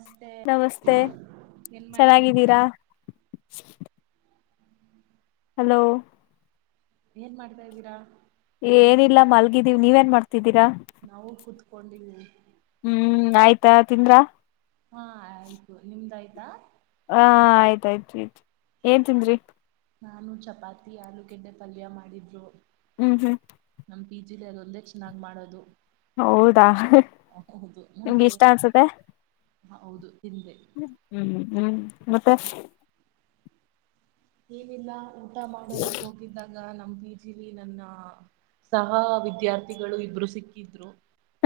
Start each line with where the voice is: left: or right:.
right: ನಮಸ್ತೆ
left: ನಮಸ್ತೆ
right: ಏನ್ ಮಾಡ್ತಾ ಇದ್ದೀರಾ
left: ಚೆನ್ನಾಗಿದ್ದೀರಾ ಹಲೋ
right: ಏನ್ ಮಾಡ್ತಾದೀರಾ
left: ಏನಿಲ್ಲ ಮಲ್ಗಿದೀವ ನೀವ ಏನ್ ಮಾಡ್ತಿದ್ದೀರಾ
right: ನಾವು ಕುೂತ್ಕೊಂಡಿದ್ದೀವಿ
left: ಹ್ಮ್ ಆಯ್ತಾ ತಿಂದ್ರಾ
right: ಹಾ ಆಯ್ತು ನಿಮ್ದಾಯ್ತಾ
left: ಹ ಆಯ್ತಾಯ್ತ್ ಆಯ್ತ್ ಏನ್ ತಿಂದ್ರಿ
right: ನಾನು ಚಪಾತಿ ಆಲೂ ಗೆಡ್ಡೆ ಪಲ್ಯ ಮಾಡಿದ್ರು
left: ಹ್ಮ್ ಹ್ಮ್
right: ಜಿಲ್ಲ ಅದು ಒಂದೇ ಚೆನ್ನಾಗಿ್ ಮಾಡೋದು
left: ಹೌದಾ ನಿಮ್ಗಿಷ್ಟ ಅನ್ಸುತ್ತೆ
right: ಹ ಹೌದು ತಿಂದೆ
left: ್ಮ ಹ್ಮ್ ಹ್ಮ್ ಮತ್ತೆ
right: ಏನಿಲ್ಲ ಊಟಾ ಮಾಡೋದಿಕ್ ಹೋಗಿದ್ದಾಗ ಈಗ ನಮ ಪ ಜಿಲಿ ನನ್ನ ಸಹ ವಿದ್ಯಾರ್ಥಿಗಳು ಇಬ್ರು ಸಿಕ್ಕಿದ್ರು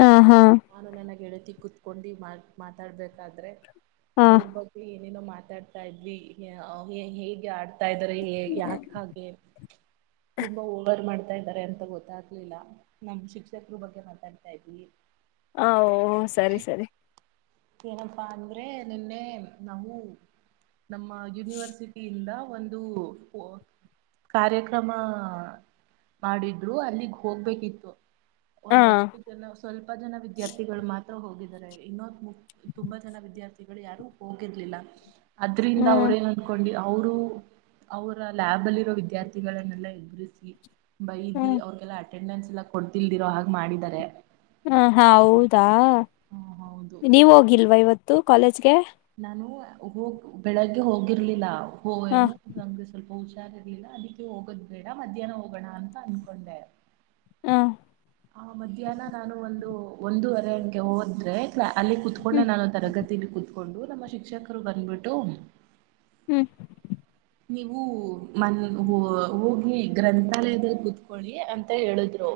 left: ಹ ಹಾ
right: ನಾನು ನನಗೆ ಎಳತಿ ಕುೂತ್ಕೊಂಡು ಮಾ ಮಾತಾಡ್ಬೇಕಾದ್ರೆ
left: ಹ
right: ಅವ್ರ ಬಗ್ಲಿ ಏನೇನೋ ಮಾತಾಡ್ತಾ ಇದ್ವಿ ಹೇಗೆ ಆಡ್ ತಾ ಇದಾರೆ ಯಾಕ ಹಾಗೆ ತುಂಬಾ ಹೋರ್ ಮಾಡ್ತ ತಾ ಇದ್ದಾರೆ ಅಂತ ಗೊತ್ತಾಗ್ಲಿಲ್ಲ ನಮ್ ಶಿಕ್ಷಕರು ಬಗ್ಗೆ ಮಾತಾಡ್ತಾ ಇದ್ವಿ
left: ಹ ಸರಿ ಸರಿ
right: ಏನಪ್ಪಾ ಅಂದ್ರೆ ನಿನ್ನೆ ನಾವು ನಮ್ಮ ಯುನಿವರ್ಸಿಟಿಯಿಂದ ಒಂದು ಕಾರ್ಯಕ್ರಮ ಮಾಡಿದ್ರು ಅಲ್ಲಿಗ್ ಹೋಗ್ಬೇಕಿತ್ತು
left: ಹ
right: ಒಂದಷ್ಟು ಜನ ಸ್ವಲ್ಪ ಜನ ವಿದ್ಯಾರ್ಥಿಗಳು ಮಾತ್ರ ಹೋಗಿದಿದ್ದಾರೆ ಇನ್ನೊ ಮು ತುಂಬಾ ಜನ ವಿದ್ಯಾರ್ಥಿಗಳು ಯಾರು ಹೋಗಿರ್ಲಿಲ್ಲ ಅದ್ರಿಂದ
left: ಹ್ಮ್
right: ಅವ್ರೇನ್ ಅನ್ಕೊಂಡು ಅವರು ಅವರ ಲ್ಯಾಬ್ ಅಲ್ಲಿರೋ ವಿದ್ಯಾರ್ಥಿಗಳನ್ನೆಲ್ಲ ಎದುರಿಸಿ ಬೈದಿ
left: ಹ್ಮ್
right: ಅವ್ರಿಗೆಲ್ಲ ಅಟೆಂಡನ್ಸ್ ಎಲ್ಲ ಕೊಡ್ತಿಲ್ದಿರೋ ಹಾಗೆ ಮಾಡಿದಿದ್ದಾರೆ
left: ಹ ಹಾ ಹೌದಾ
right: ಹೌದು
left: ನೀವ ಹೋಗಿಲ್ವಾ ಇವತ್ತು ಕಾಲೇಜ್ಗೆ
right: ನಾನು ಹೋಗ ಬೆಳಗ್ಗೆ ಹೋಗಿರ್ಲಿಲ್ಲ ಹ ಏನು ನಮಗೆ ಸ್ವಲ್ಪ ಹುಷಾರದಿಲ್ಲ ಅದಕ್ಕೆ ಹೋಗೋದ್ ಬೇಡ ಮಧ್ಯಾಹ್ನ ಹೋಗೋಣ ಅಂತ ಅನ್ಕೊಂಡೆ
left: ಹ
right: ಆ ಮಧ್ಯಾಹ್ನ ನಾನು ಒಂದು ಒಂದೂವರೆ ಹಂಗೆ ಹೋದ್ರೆ ಆಲಾ ಅಲ್ಲಿ
left: ಹ್ಮ್
right: ಕುೂತ್ಕೊಂಡೆ ನಾನು ತರಗತಿಿನ ಕುೂತ್ಕೊಂಡು ನಮ್ಮ ಶಿಕ್ಷಕರು ಬಂದ್ಬಿಟ್ಟು
left: ಹ್ಮ್
right: ನೀವು ಮನ್ ಹೋಗಿ ಗ್ರಂಥಾಲಯದ ಕುೂತ್ಕಿ ಅಂತ ಹೇಳಿದ್ರು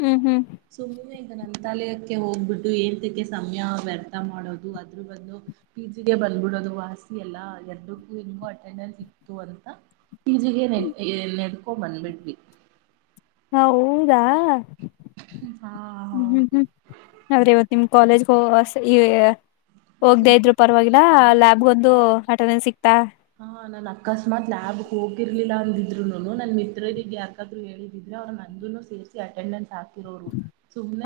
left: ಹ್ಮ್ ಹ್ಮ್
right: ಸುಮ್ಮ ನೀಕ ನಾನ ಗ್ರಂಥಾಲಯಕ್ಕೆ ಹೋಗ್ಬಿಟ್ಟು ಏಳ್ತಕ್ಕೆ ಸಮಯ ವ್ಯರ್ಥ ಮಾಡೋದು ಅದ್ರೂ ಬಂದು ಪಿ ಜಿಗೆ ಬಂದ್ಬಿಡೋ ಅದು ವಾಸಿ ಅಲ್ಲಾ ಎರಡಕ್ಕೂ ನಿೋ ಅಟೆಂಡೆನ್ಸ್ ಇ ಅಂತ ಈಜಗ ನೆ ನೆಡ್ಕೊ ಬಂದಬಿಡ್ವಿ
left: ಹೌದಾ
right: ಹಾ
left: ಹ್ಮ್ ಹ್ಮ್
right: ಹೌದು
left: ಹ್ಮ್ ಅವ್ರೆ ಇವತ್ತು ನಿಮ್ ಕಾಲೇಜ್ಗ ಈ ಹೋಗ್ದೇ ಇದ್ರು ಪರವಾಗಿಲ್ಲ ಲ್ಯಾಬ್ಗ ಒಂದು
right: ಅದು
left: ಅಟೆಂಡೆನ್ಸ್ ಸಿಕ್ತಾ
right: ಹಾ ನಾನ್ ಅಕಸ್ಮಾತ್ ಲ್ಯಾಬ್ ಹೋಗಿರ ಿಲ್ಲ ಅಂದಿದ್ರು ನನ್ನ ಮಿತ್ರಗ್ ಯಾಕಾದ್ರು ಹೇಳಿದ್ರೆ ಅವರು ನಂದನ್ನುನು ಸೇರಿಸಿ ಅಟೆಂಡೆನ್ಸ್ ರೋರು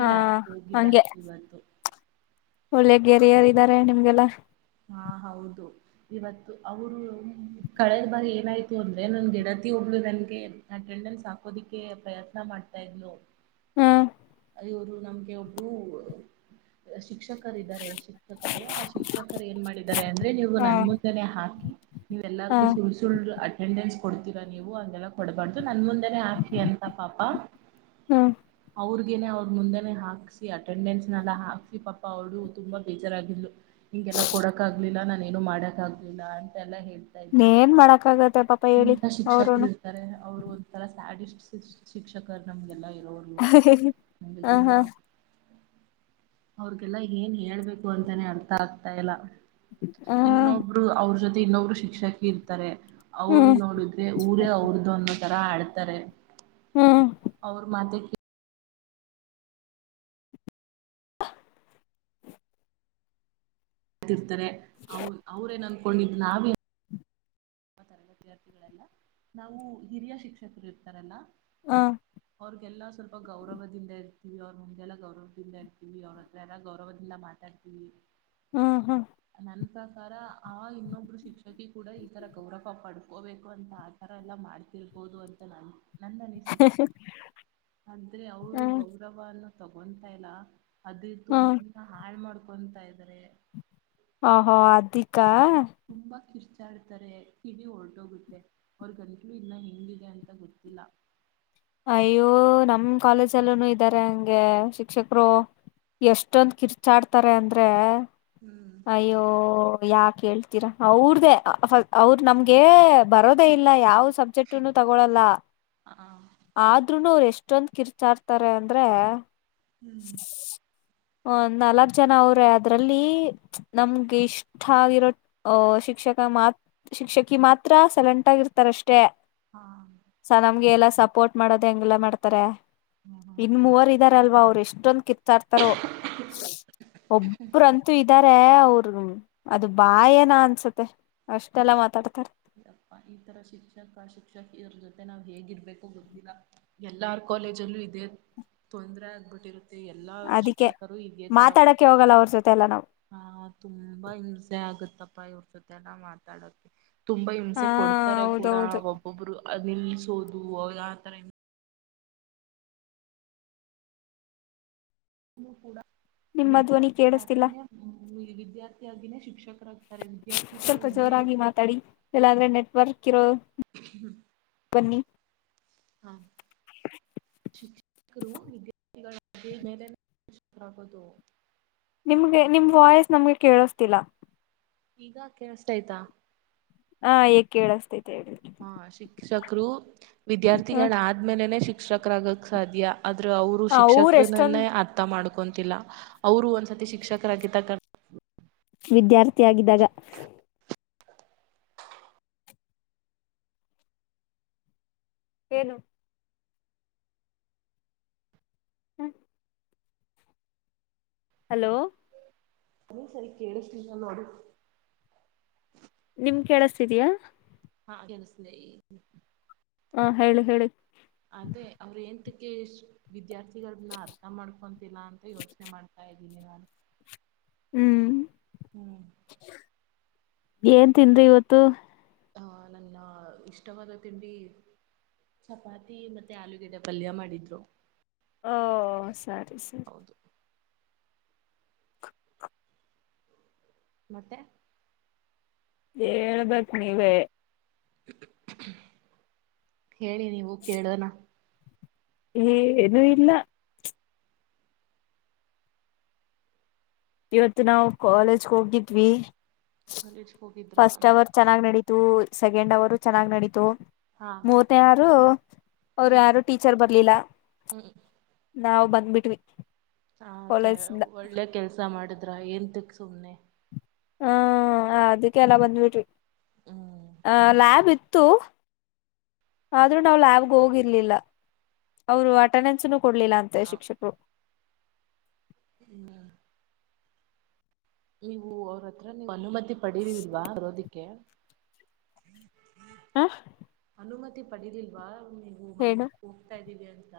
left: ಹ
right: ಆಯ್ತು
left: ಹಂಗೆ
right: ಹೋಗಿದಾಯ್ತು ಇವತ್ತು
left: ಒಳ್ಳೆ ಗೆರಿಯರ್ ಇದಾರೆ ನಿಮ್ಗೆಲ್ಲ
right: ಹಾ ಹೌದು ಇವತ್ತು ಅವರು ಕಳೆದ ಬಾಗ ಏನಾಯ್ತು ಅಂದ್ರೆ ನನ್ ಗಿಡದ ಪ್ರತಿಯೊಬ್ಳ ನನ್ಗೆ ಅಟೆಂಡನ್ಸ್ ಹಾಕೋದಿಕ್ಕೆ ಪ್ರಯತ್ನ ಮಾಡ್ತಾ ಇದ್ಲು
left: ಹ್ಮ
right: ಅವರು ನಮ್ಗೆ ಒಬ್ರು ಶಿಕ್ಷಕರ ಇದಾರೆ ಶಿಕ್ಷಕರು ಆ ಶಿಕ್ಷಕರು ಏನ್ ಮಾಡಿದ್ದಾರೆ ಅಂದ್ರೆ ನೀವು
left: ಹಾ
right: ನನ್ ಮುಂದೆನೆೇ ಹಾಕಿ
left: ಹ
right: ಎಲ್ಲಾರ್ಗು ಸುಳ್ ಸುಳ್ಳು ಅಟೆಂಡೆನ್ಸ್ ಕೊಡ್ತೀರಾ ನೀವು ಅಂದೆಲ್ಲಾ ಕೊಡಬಾರ್ದು ನನ್ ಮುಂದೆನೆ ಹಾಕಿ ಅಂತ ಪಾಪ
left: ಹ್ಮ್
right: ಅವ್ರ ನೆ ಅವರು ಮುಂದೆನೆ ಹಾಕ್ಸಿ ಅಟೆಂಡೆನ್ಸ್ ನಲ್ಲ ಹಾಕ್ಸಿ ಪಾ ಅವರು ತುಂಬಾ ಬೇಜಾರಾಗಿಲು ಎಲ್ಲ ಕೊಡಕ್ ಆಗ್ಲಿಲ್ಲ ನಾನ ಏನು ಮಾಡಕ್ ಆಗ್ಲಿಲ್ಲ ಅ ಎಲ್ಲ ಹೇಳ
left: ಏನ್ ಮಾಡಕ್ ಆಗತ್ತೆ ಪಾಪ ಹೇಳಿ
right: ಇಂತ ಶಿಕ್ಷಕರು
left: ಅವರುನು
right: ಇರ್ತಾರೆ ಅವರು ಒಥರ ಸ್ಯಾಡಿಸ್ ಶಿಕ್ಷಕರ್ ನಮ್ಗೆಲ್ಲಾ
left: [unintelligible]
right: ಂಬ ತುಂಬ ಅವ್ರಿಗೆಲ್ಲ ಏನ್ ಹೇಳ್ಬೇಕು ಅಂತಾನೇ ಅರ್ಥ ಆಗ್ತಾ ಇಲ್ಲ ಇನ್ನೊಬ್ರು ಅವ್ರ ಜೊತೆ ಇನ್ನೊಬ್ರು ಶಿಕ್ಷಕಿ ಇರ್ತಾರೆ ಅವ್ರ
left: ಹ್ಮ್
right: ನೋಡಿದ್ರೆ ಊರೇ ಅವ್ರದುು ಅನ್ನೋ ತರ ಆಡ್ತಾರೆ
left: ಹ್ಮ್
right: ಅವ ಮಾತೆ
left: [inaudible]
right: ಮಾಡತಿರ್ತಾರೆ ಅವ ಅವ್ರೇಏನ್ ಅನ್ಕೊಂಡಿದ್ ನಾವಿ ವಿದ್ಯಾರ್ಥಿಗಳೆಲ್ಲ ನಾವು ಹಿರಿಯ ಶಿಕ್ಷಕರು ಇರ್ತಾರಲ್ಲ
left: ಹ
right: ಅವ್ರರಿಗೆಲ್ಲ ಸ್ವಲ್ಪ ಗೌರವದಿಂದ ಇರ್ತೀವಿ ಅವ್ರ ಮುಂದೆಲ್ಲಾ ಗೌರವದಿಂದ ಇರ್ತೀವಿ ಅವ್ರತ್ರ ಎಲ್ಲ ಗೌರವದಿಂದ ಮಾತಾ [inaudible]
left: ಹ್ಮ್ ಹ್ಮ್
right: ಪ್ರಕಾರ ಆ ಇನ್ನೊಬ್ರು ಶಿಕ್ಷಕಿ ಕೂಡ ಈ ತರ ಗೌರವ ಪಡ್ಕೋಬೇಕು ಅಂತ ಆತರ ಎಲ್ಲಾ ಮಾಡ್ತಿರ್ಬೋದು ಅಂತ ನನ್ ನನ್ನ ಅನಿಸಿಕೆ ಆದ್ರೆ ಅವರು
left: ಹ್ಮ್
right: ಗೌರವನ್ನ ತಗೊತಾಲ್ಲ ಅದ್ರ
left: ಹ್ಮ್
right: ತುಿನ ಹಾಳ್ ಮಾಡ್ಕೊತಾ ಇದಾರೆ
left: ಆಹೋ ಅಧಿಕಾ
right: ತಿಿರ್ಚಾಡ್ತಾರೆ ಕಳಿ ಹೊರ್ಟೋಗುತ್ತೆ ಅವ್ರ ಗಂಟ್ಲು ಇನ್ನ ಹೆಿಂಗಿದೆ ಅಂತ ಗೊತ್ತಿಲ್ಲ [inaudible]
left: ಅಯ್ಯೋ ನಮ್ ಕಾಲೇಜಲ್ಲ ಇದ್ದಾರೆ ಹಂಗೆ ಶಿಕ್ಷಕರು ಎಷ್ಟೊಂದ್ ಕಿರ್ಚಾಡ್ತಾರೆ ಅಂದ್ರೆ
right: ಹ್ಮ್
left: ಅಯ್ಯೋ ಯಾಕ್ ಹೇಳ್ತೀರಾ ಅವ್ರ್ದೇ ಅವ್ರ ನಮ್ಗೆ ಬರೋದ ಇಲ್ಲ ಯಾವ ಸಬ್ಜೆಕ್ಟ್ನು ತಗೊಳಲ್ಲ
right: ಹಾ
left: ಆದ್ೂನು ಅವರು ಎಷ್ಟ ಇಷ್ಟೊಂದ್ ಕಿರ್ಚಾಡ್ತಾರೆ ಅಂದ್ರೆ
right: ಹ್ಮ್
left: ್ ನಾಲ್ಕ್ ಜನ ಅವ್ರೆ ಅದ್ರಲ್ಲಿ ನಮ್ಗೆ ಇಷ್ಟ ಆಗಿರೋ ಅಹ ಶಿಕ್ಷ ಶಿಕ್ಷ ಶಿಕ್ಷಕಿ ಮಾತ್ರ ಸೈಲೆಂಟ್ ಆಗಿರ್ತಾರೆ ಅಷ್ಟೆ ಟೆ
right: ಹಾ
left: ಸ ನಮ್ಗೆ ಎಲ್ಲ ಸಪೋರ್ಟ್ ಮಾಡೋದು ಹೆಂಗೆಲ್ಲ ಮಾಡ್ತಾರೆ ಇನ್ ಮೂವರ್ ಇದ್ದಾರಲ್ವಾ ಅವರು ಎಷ್ಟೊಂದ್ ಕಿತ್ತಾಡ್ತಾರೋ ಒಬ್ಬರಂತೂ ಇದ್ದಾರೆ ಅವರು ಅದು ಬಾಯನ ಅನ್ಸತ್ತೆ ಅಷ್ಟೆಲ್ಲಾ ಮಾತಾಡ್ತಾರ
right: ಪ್ಪ ಈ ತರ ಶಿಕ್ಷಕ ಶಿಕ್ಷಕ ಇದರ ಜೊತೆ ನಾವ್ ಹೇಗಿರ್ಬೇಕು ಗೊತ್ತಿಲ್ಲ ಎಲ್ಲಾರ ಕಾಲೇಜಲ್ಲೂ ಇದ ತೊಂದ್ರೆ ಆಗ್ಬಿಟ್ಟಿರುತ್ತೆ ಎಲ್ಲಾ
left: ಅದಕ್ಕೆ
right: ಶಿಕ್ಷಕರು ಇದೇ ತರ
left: ಮಾತಾಡಕ್ಕೆ ಹೋಗಲ್ಲ
right: ಮಾತಾಡ್ತಾರೆ
left: ಅವ್ರ ಜೊತೆ ಎಲ್ಲ ನಾವು
right: ಹಾ ತುಂಬಾ ಹಿಂಸೆ ಆಗುತ್ತೆ ತ್ತಪ್ಪಾ ಇವ್ರ ಜೊತೆ ಎಲ್ಲಾ ಮಾತಾಡಕ್ಕೆೆ ತುಂಬಾ
left: ಹಾ
right: ಹಿಂಸೆ ಕೊಡ್ತಾರೆ ಕೂಡ
left: ಹೌದೌದು
right: ಒಬ್ಬೊಬ್ರು ನಿಲ್ಲಿಸೋದು ಆ ತರ ಇ ಕೂಡ
left: ನಿಮ್ಮ ಧ್ವನಿ
right: ವಿದ್ಯಾರ್ಥೇ
left: ಕೇಳಿಸ್ತಿಲ್ಲ
right: ವಿದ್ಯಾರ್ಥಿಯಾಗಿನೇ ಶಿಕ್ಷಕ
left: ಸ್ವಲ್ಪ ಜೋರಾಗಿ ಮಾತಾಡಿ ಇಲ್ಲಂದ್ರೆ ನೆಟ್ವರ್ಕ್ ಇರೋ ಬನ್ನಿ
right: ಹಾ ಶಿಕ್ಷಕರು ವಿದ್ಯಾರ್ಥಿಗಳ ಮೇಲೆಕರಾಗುದು
left: ನಿಮ್ಗೆ ನಿಮ್ ವಾಯ್ಸ್ ನಮ್ಗೆ ಕೇಳೋಸ್ತಿಲ್ಲ
right: ಈಗ ಕೇಳಷ್ಟಯ್ತಾ
left: ಹಾ ಇಗ ಕೇಳಸ್ತೈತೆ ಹೇಳಿ
right: ಹಾ ಶಿಕ್ಷಕರು
left: ಹ
right: ವಿದ್ಯಾರ್ಥಿಗಳಾದ್ಮೇಲೆನೆ ಶಿಕ್ಷಕರಾಗಕ್ ಸಾಧ್ಯ. ಆದ್ರ ಅವರು
left: ಊರ್ ಎಷ್ಟೊಂದ
right: ಶಿಕ್ಷಕರನ್ನನ್ನೇ ಅರ್ಥ ಮಾಡ ಹಕೊಂತಿಲ್ಲ ಅವರು ಒಂದ್ಸತಿ ಶಿಕ್ಷಕರಾಗಿದ್ದಗ
left: ವಿದ್ಯಾರ್ಥಿಿಯಾಗಿದ್ದಾಗ ಏನು [inaudible] ಹಲೋ
right: ಇನ್ನೊಂದ್ ಸಾರಿ ಕೇಳಿಸಲಿಲ್ಲ ನೋಡಿ
left: ನಿಮ್ ಕೇಳಸ್ತಿದಯಾ
right: ಹ ಕೆಲ್ಸ್ತಿದೇ ಹೇಳಿ.
left: ಹಾ ಹೇಳಿ ಹೇಳಿ
right: ಅವ್ರ ವಿದ್ಯಾರ್ಥಿಗಳನ್ನ ಅರ್ಥ ಮಾಡ್ಕೊಂತಿಲ್ಲಾ ಅಂತ ಯೋಚನೆ ಮಾಡ್ತಾ ಇದ [inaudible]
left: ಹ್ಮ್
right: ಹ್ಮ್
left: ಏನ್ ತಿಂದ್ರಿ ಇವತ್ತು
right: ಹ ನನ್ನ ಇಷ್ಟವಾದ ತಿಂಡಿ ಚಪಾತಿ ಮತ್ತೆ ಆಲೂಗಿಡ್ಡೆ ಪಲ್ಯ ಮಾಡಿದ್ರು.
left: ಓ ಸರಿ ಸರಿ
right: ಹೌದು ಮತ್ತೆ
left: ಹೇಳ್ಬೇಕು ನೀವೇ
right: ಹೇಳಿ ನೀವು ಕೇಳೋಣ
left: ಏ ಏನು ಇಲ್ಲ ಇವತ್ತು ನಾವು ಕಾಲೇಜ್ಗೆ ಹೋಗಿದ್ವಿ
right: ಕಾಲೇಜ್ಗೆ ಹೋಗಿದ್ರಾ
left: ಫಸ್ಟ್ ಅವರ್ ಚೆನ್ನಾಗ್ ನಡೀ ಸೆಕೆಂಡ್ ಅವರು ಚೆನ್ನಾಗ್ ನಡೀತು
right: ಹಾ
left: ಮೂವತ್ನ ಯಾರು ಅವರು
right: ಹ್ಮ್
left: ಯಾರು ಟೀಚರ್ ಬರ್ಲಿಲ್ಲ.
right: ಹ್ಮ್
left: ನಾವ್ ಬಂದ್ಬಿಟ್ವಿ.
right: ಹ ಕ
left: ಕಾಲೇಜ್ ಇಂದ
right: ಒಳ್ಳೆ ಕೆಲ್ಸ ಮಾಡಿದ್ರ ಏನ್ಂತಕ್ ಸುಮ್ನೆ
left: ಹ್ಮ ಅದಕ್ಕೆಲ್ಲ ಬಂದ್ಬಿಟ್ವಿ
right: ಹ್ಮ್
left: ಆ ಲ್ಯಾಬ್ ಇತ್ತು. ಆದ್ರೂ ನಾ ಲ್ಯಾಬ್ ಹೋಗಿರ್ಲಿಲ್ಲ ಅವರು ಆಟನನ್ಸ್ ಕೊಡ್ಲಿಲ್ಲ ಅಂತೆ ಶಿಕ್ಷಕರು.
right: ಹ್ಮ ನೀವು ಅವ್ರ ಹತ್ರ ನೀವು ಅನುಮತಿ ಪಡಿಲಿಲ್ವಾ ಬರೋದಿಕ್ಕೆ.
left: ಆ
right: ಅನುಮತಿ ಪಡದಿಲ್ವಾ ನೀವು ಮನ್ ಹೋಗ್ತಾ ಇದ್ದೀವಿ ಅಂತ.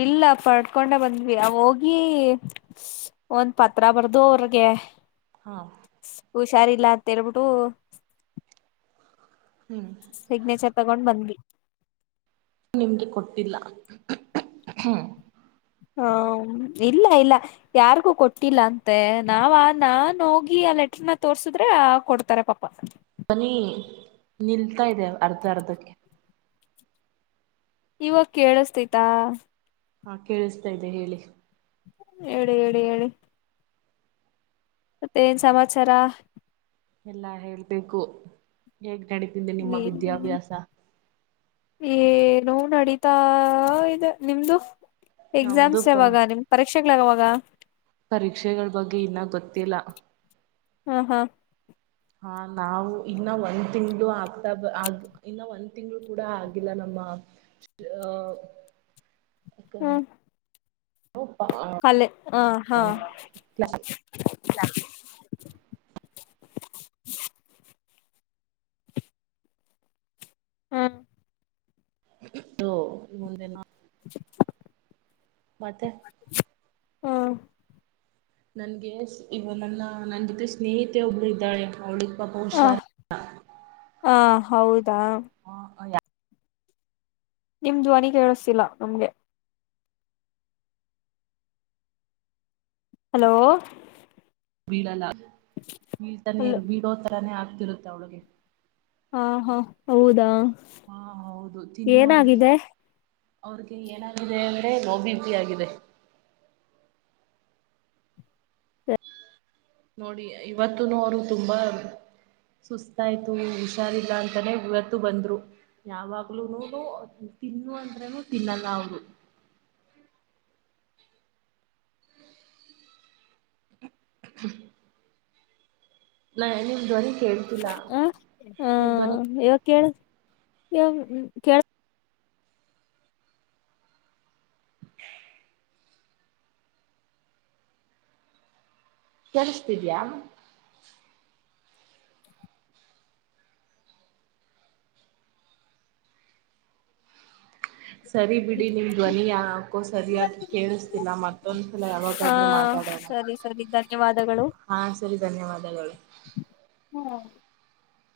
left: ಇಲ್ಲ ಪಡ್ಕೊಂಡೆ ಬಂದ್ವಿ ಹೋಗಿ ಒಂದ್ ಪತ್ರ ಬರ್ದು ಅವರ್ಗೆ. [inaudible]
right: ಹಾ
left: ಹುಷಾರ್ ಇಲ್ಲ ಅಂತ ಹೇಳ್ಬಿಟ್ಟು.
right: ಹ್ಮ್
left: ಸಿಗ್ನೇಚರ್ ತಗೊಂಡ್ ಬಂದ್ವಿ.
right: ನಿಮ್ಗೆ ಕೊಟ್ಟಿಲ್ಲ ಹ್ಮ್
left: ಹ ಇಲ್ಲ ಇಲ್ಲ ಯಾರಿಗೂ ಕೊಟ್ಟಿಲ್ಲ ಅಂತೆ ನಾವ ನಾ ಹೋಗಿ. ಲೆಟರ್ ನ ತೋರ್ಸಿದ್ರೆ ಕೊಡ್ತಾರೆ ಪಾಪ.
right: ಹನಿ ನಿಲ್ತಾ ಇದೆ ಅರ್ಧ ಅರ್ಧಕ್ಕೆ.
left: ಇವಾಗ ಕೇಳಿಸತೈತಾ.
right: ಹಾ ಕೇಳಿಸತಾ ಇದ್ದೆ ಹೇಳಿ
left: ಹೇಳಿ ಹೇಳಿ ಹೇಳಿ ಮತ್ತೆ ಏನ್ ಸಮಾಚಾರ
right: ಎಲ್ಲಾ ಹೇಳ್ಬೇಕು ಹೇಗ್ ನಡತಿದೆೆ ನಿಮ್ಮ ವಿದ್ಯಾಭ್ಯಾಸ.
left: ಏ ನೋ ನಡೀತಾ ಇ ನಿಮ್ದು ಎಕ್ಸಾಮ್ಸ್
right: ನಮ್ದು
left: ಯಾವಾಗ ನಿಮ್ ಪರೀಕ್ಷೆಕ್ಗಳಗಾವಾಗ
right: ಪರೀಕ್ಷೆಗಳ ಬಗ್ಗೆ ಇನ್ನ ಗೊತ್ತಿಲ್ಲ
left: ಹ್ಮ ಹ್ಮ
right: ಹಾ ನಾವು ಇನ್ನ ಒಂದ್ ತಿಂಗ್ಳ ಆಗ್ತಾ ಬ ಆ ಇನ್ನ ಒಂದ್ ತಿಂಗ್ಗಳು ಕೂಡ ಆಗಿಲ್ಲ ನಮ್ ಆ
left: ಹ್ಮ್ ಕಾಲ ಆ ಹಾ ಹ ಹ್ಮ
right: ಹೋ ಮುಂದೆ ನ
left: [unintelligible]
right: ಮತ್ತೆ
left: ಹಾ
right: ನನ್ಗೆ ಇವ ನನ್ನ ನನ್ ಜೊತೆ ಸ್ನೇಹಿತೆ ಒಬ್ಳ ಇದ್ದಾಳೆ ಅವಳಿಗೆ ಬಹುಸರೆಲಾ
left: ಹಾ ಹೌದಾ
right: ಹ ಯ
left: ನಿಮ ಜ್ವನಿ ಕೇಳಿಸ್ತಿಿಲ್ಲಾ ನಮ್ಗೆ ಹಲೋ
right: ಬೀಳಲ್ಲ ಬೀಳ್ತಾನ
left: ಹಲೋ
right: ಬೀಳೋತರಾನೇ ಆಗ್ತಿರುತ್ತೆ ಅವಳಗೆ
left: ಹಾ ಹಾ ಹೌದಾ
right: ಹಾ ಹೌದು ತಿನ್ನು ಅಂದ್ರೆ
left: ಏನಾಗಿದೆ
right: ಅವ್ರಿಗೆ ಏನಾಗಿದೆ ಅಂದ್ರೆ ಲೋಬೆಪಿ ಆಗಿದೆ ನೋಡಿ ಇವತ್ತುನು ಅವರು ತುಂಬಾ ಸುಸ್ತಾಯ್ತು ಹುಷಾರಿಲ್ಲ ಅಂತಾನೇ ಇವತ್ತು ಬಂದ್ರು ಯಾವಾಗ್ಲೂ ನೋಡು ತಿನ್ನು ಅಂದ್ರನು ತಿನ್ನಲ್ಲ ಅವರು [unintelligible] ನಾ ನಿಮ್ದ್ ಅರಿ
left: ಹ ಹಾ ಇವ ಕೇಳ ಇ ಕ
right: [unintelligible] ಕಳಿಸ್ತಿದ್ಯಾ ಸರಿ ಬಿಡಿ ನಿಮ್ ಧ್ವನಿ ಯಾ ಹಾಕೋ ಸರಿಯಾಗಿ ಕೇಳಿಸ್ತಿಲ್ಲ ಮತ್ತೊಂದ್ಸಲ
left: ಹಾ
right: ಯಾವಾಗಾದ್ರು ಮಾತಾಡ್
left: ಸರಿ ಸರಿ ಧನ್ಯವಾದಗಳು.
right: ಹಾ ಸರಿ ಧನ್ಯವಾದಗಳು
left: ಹ್ಮ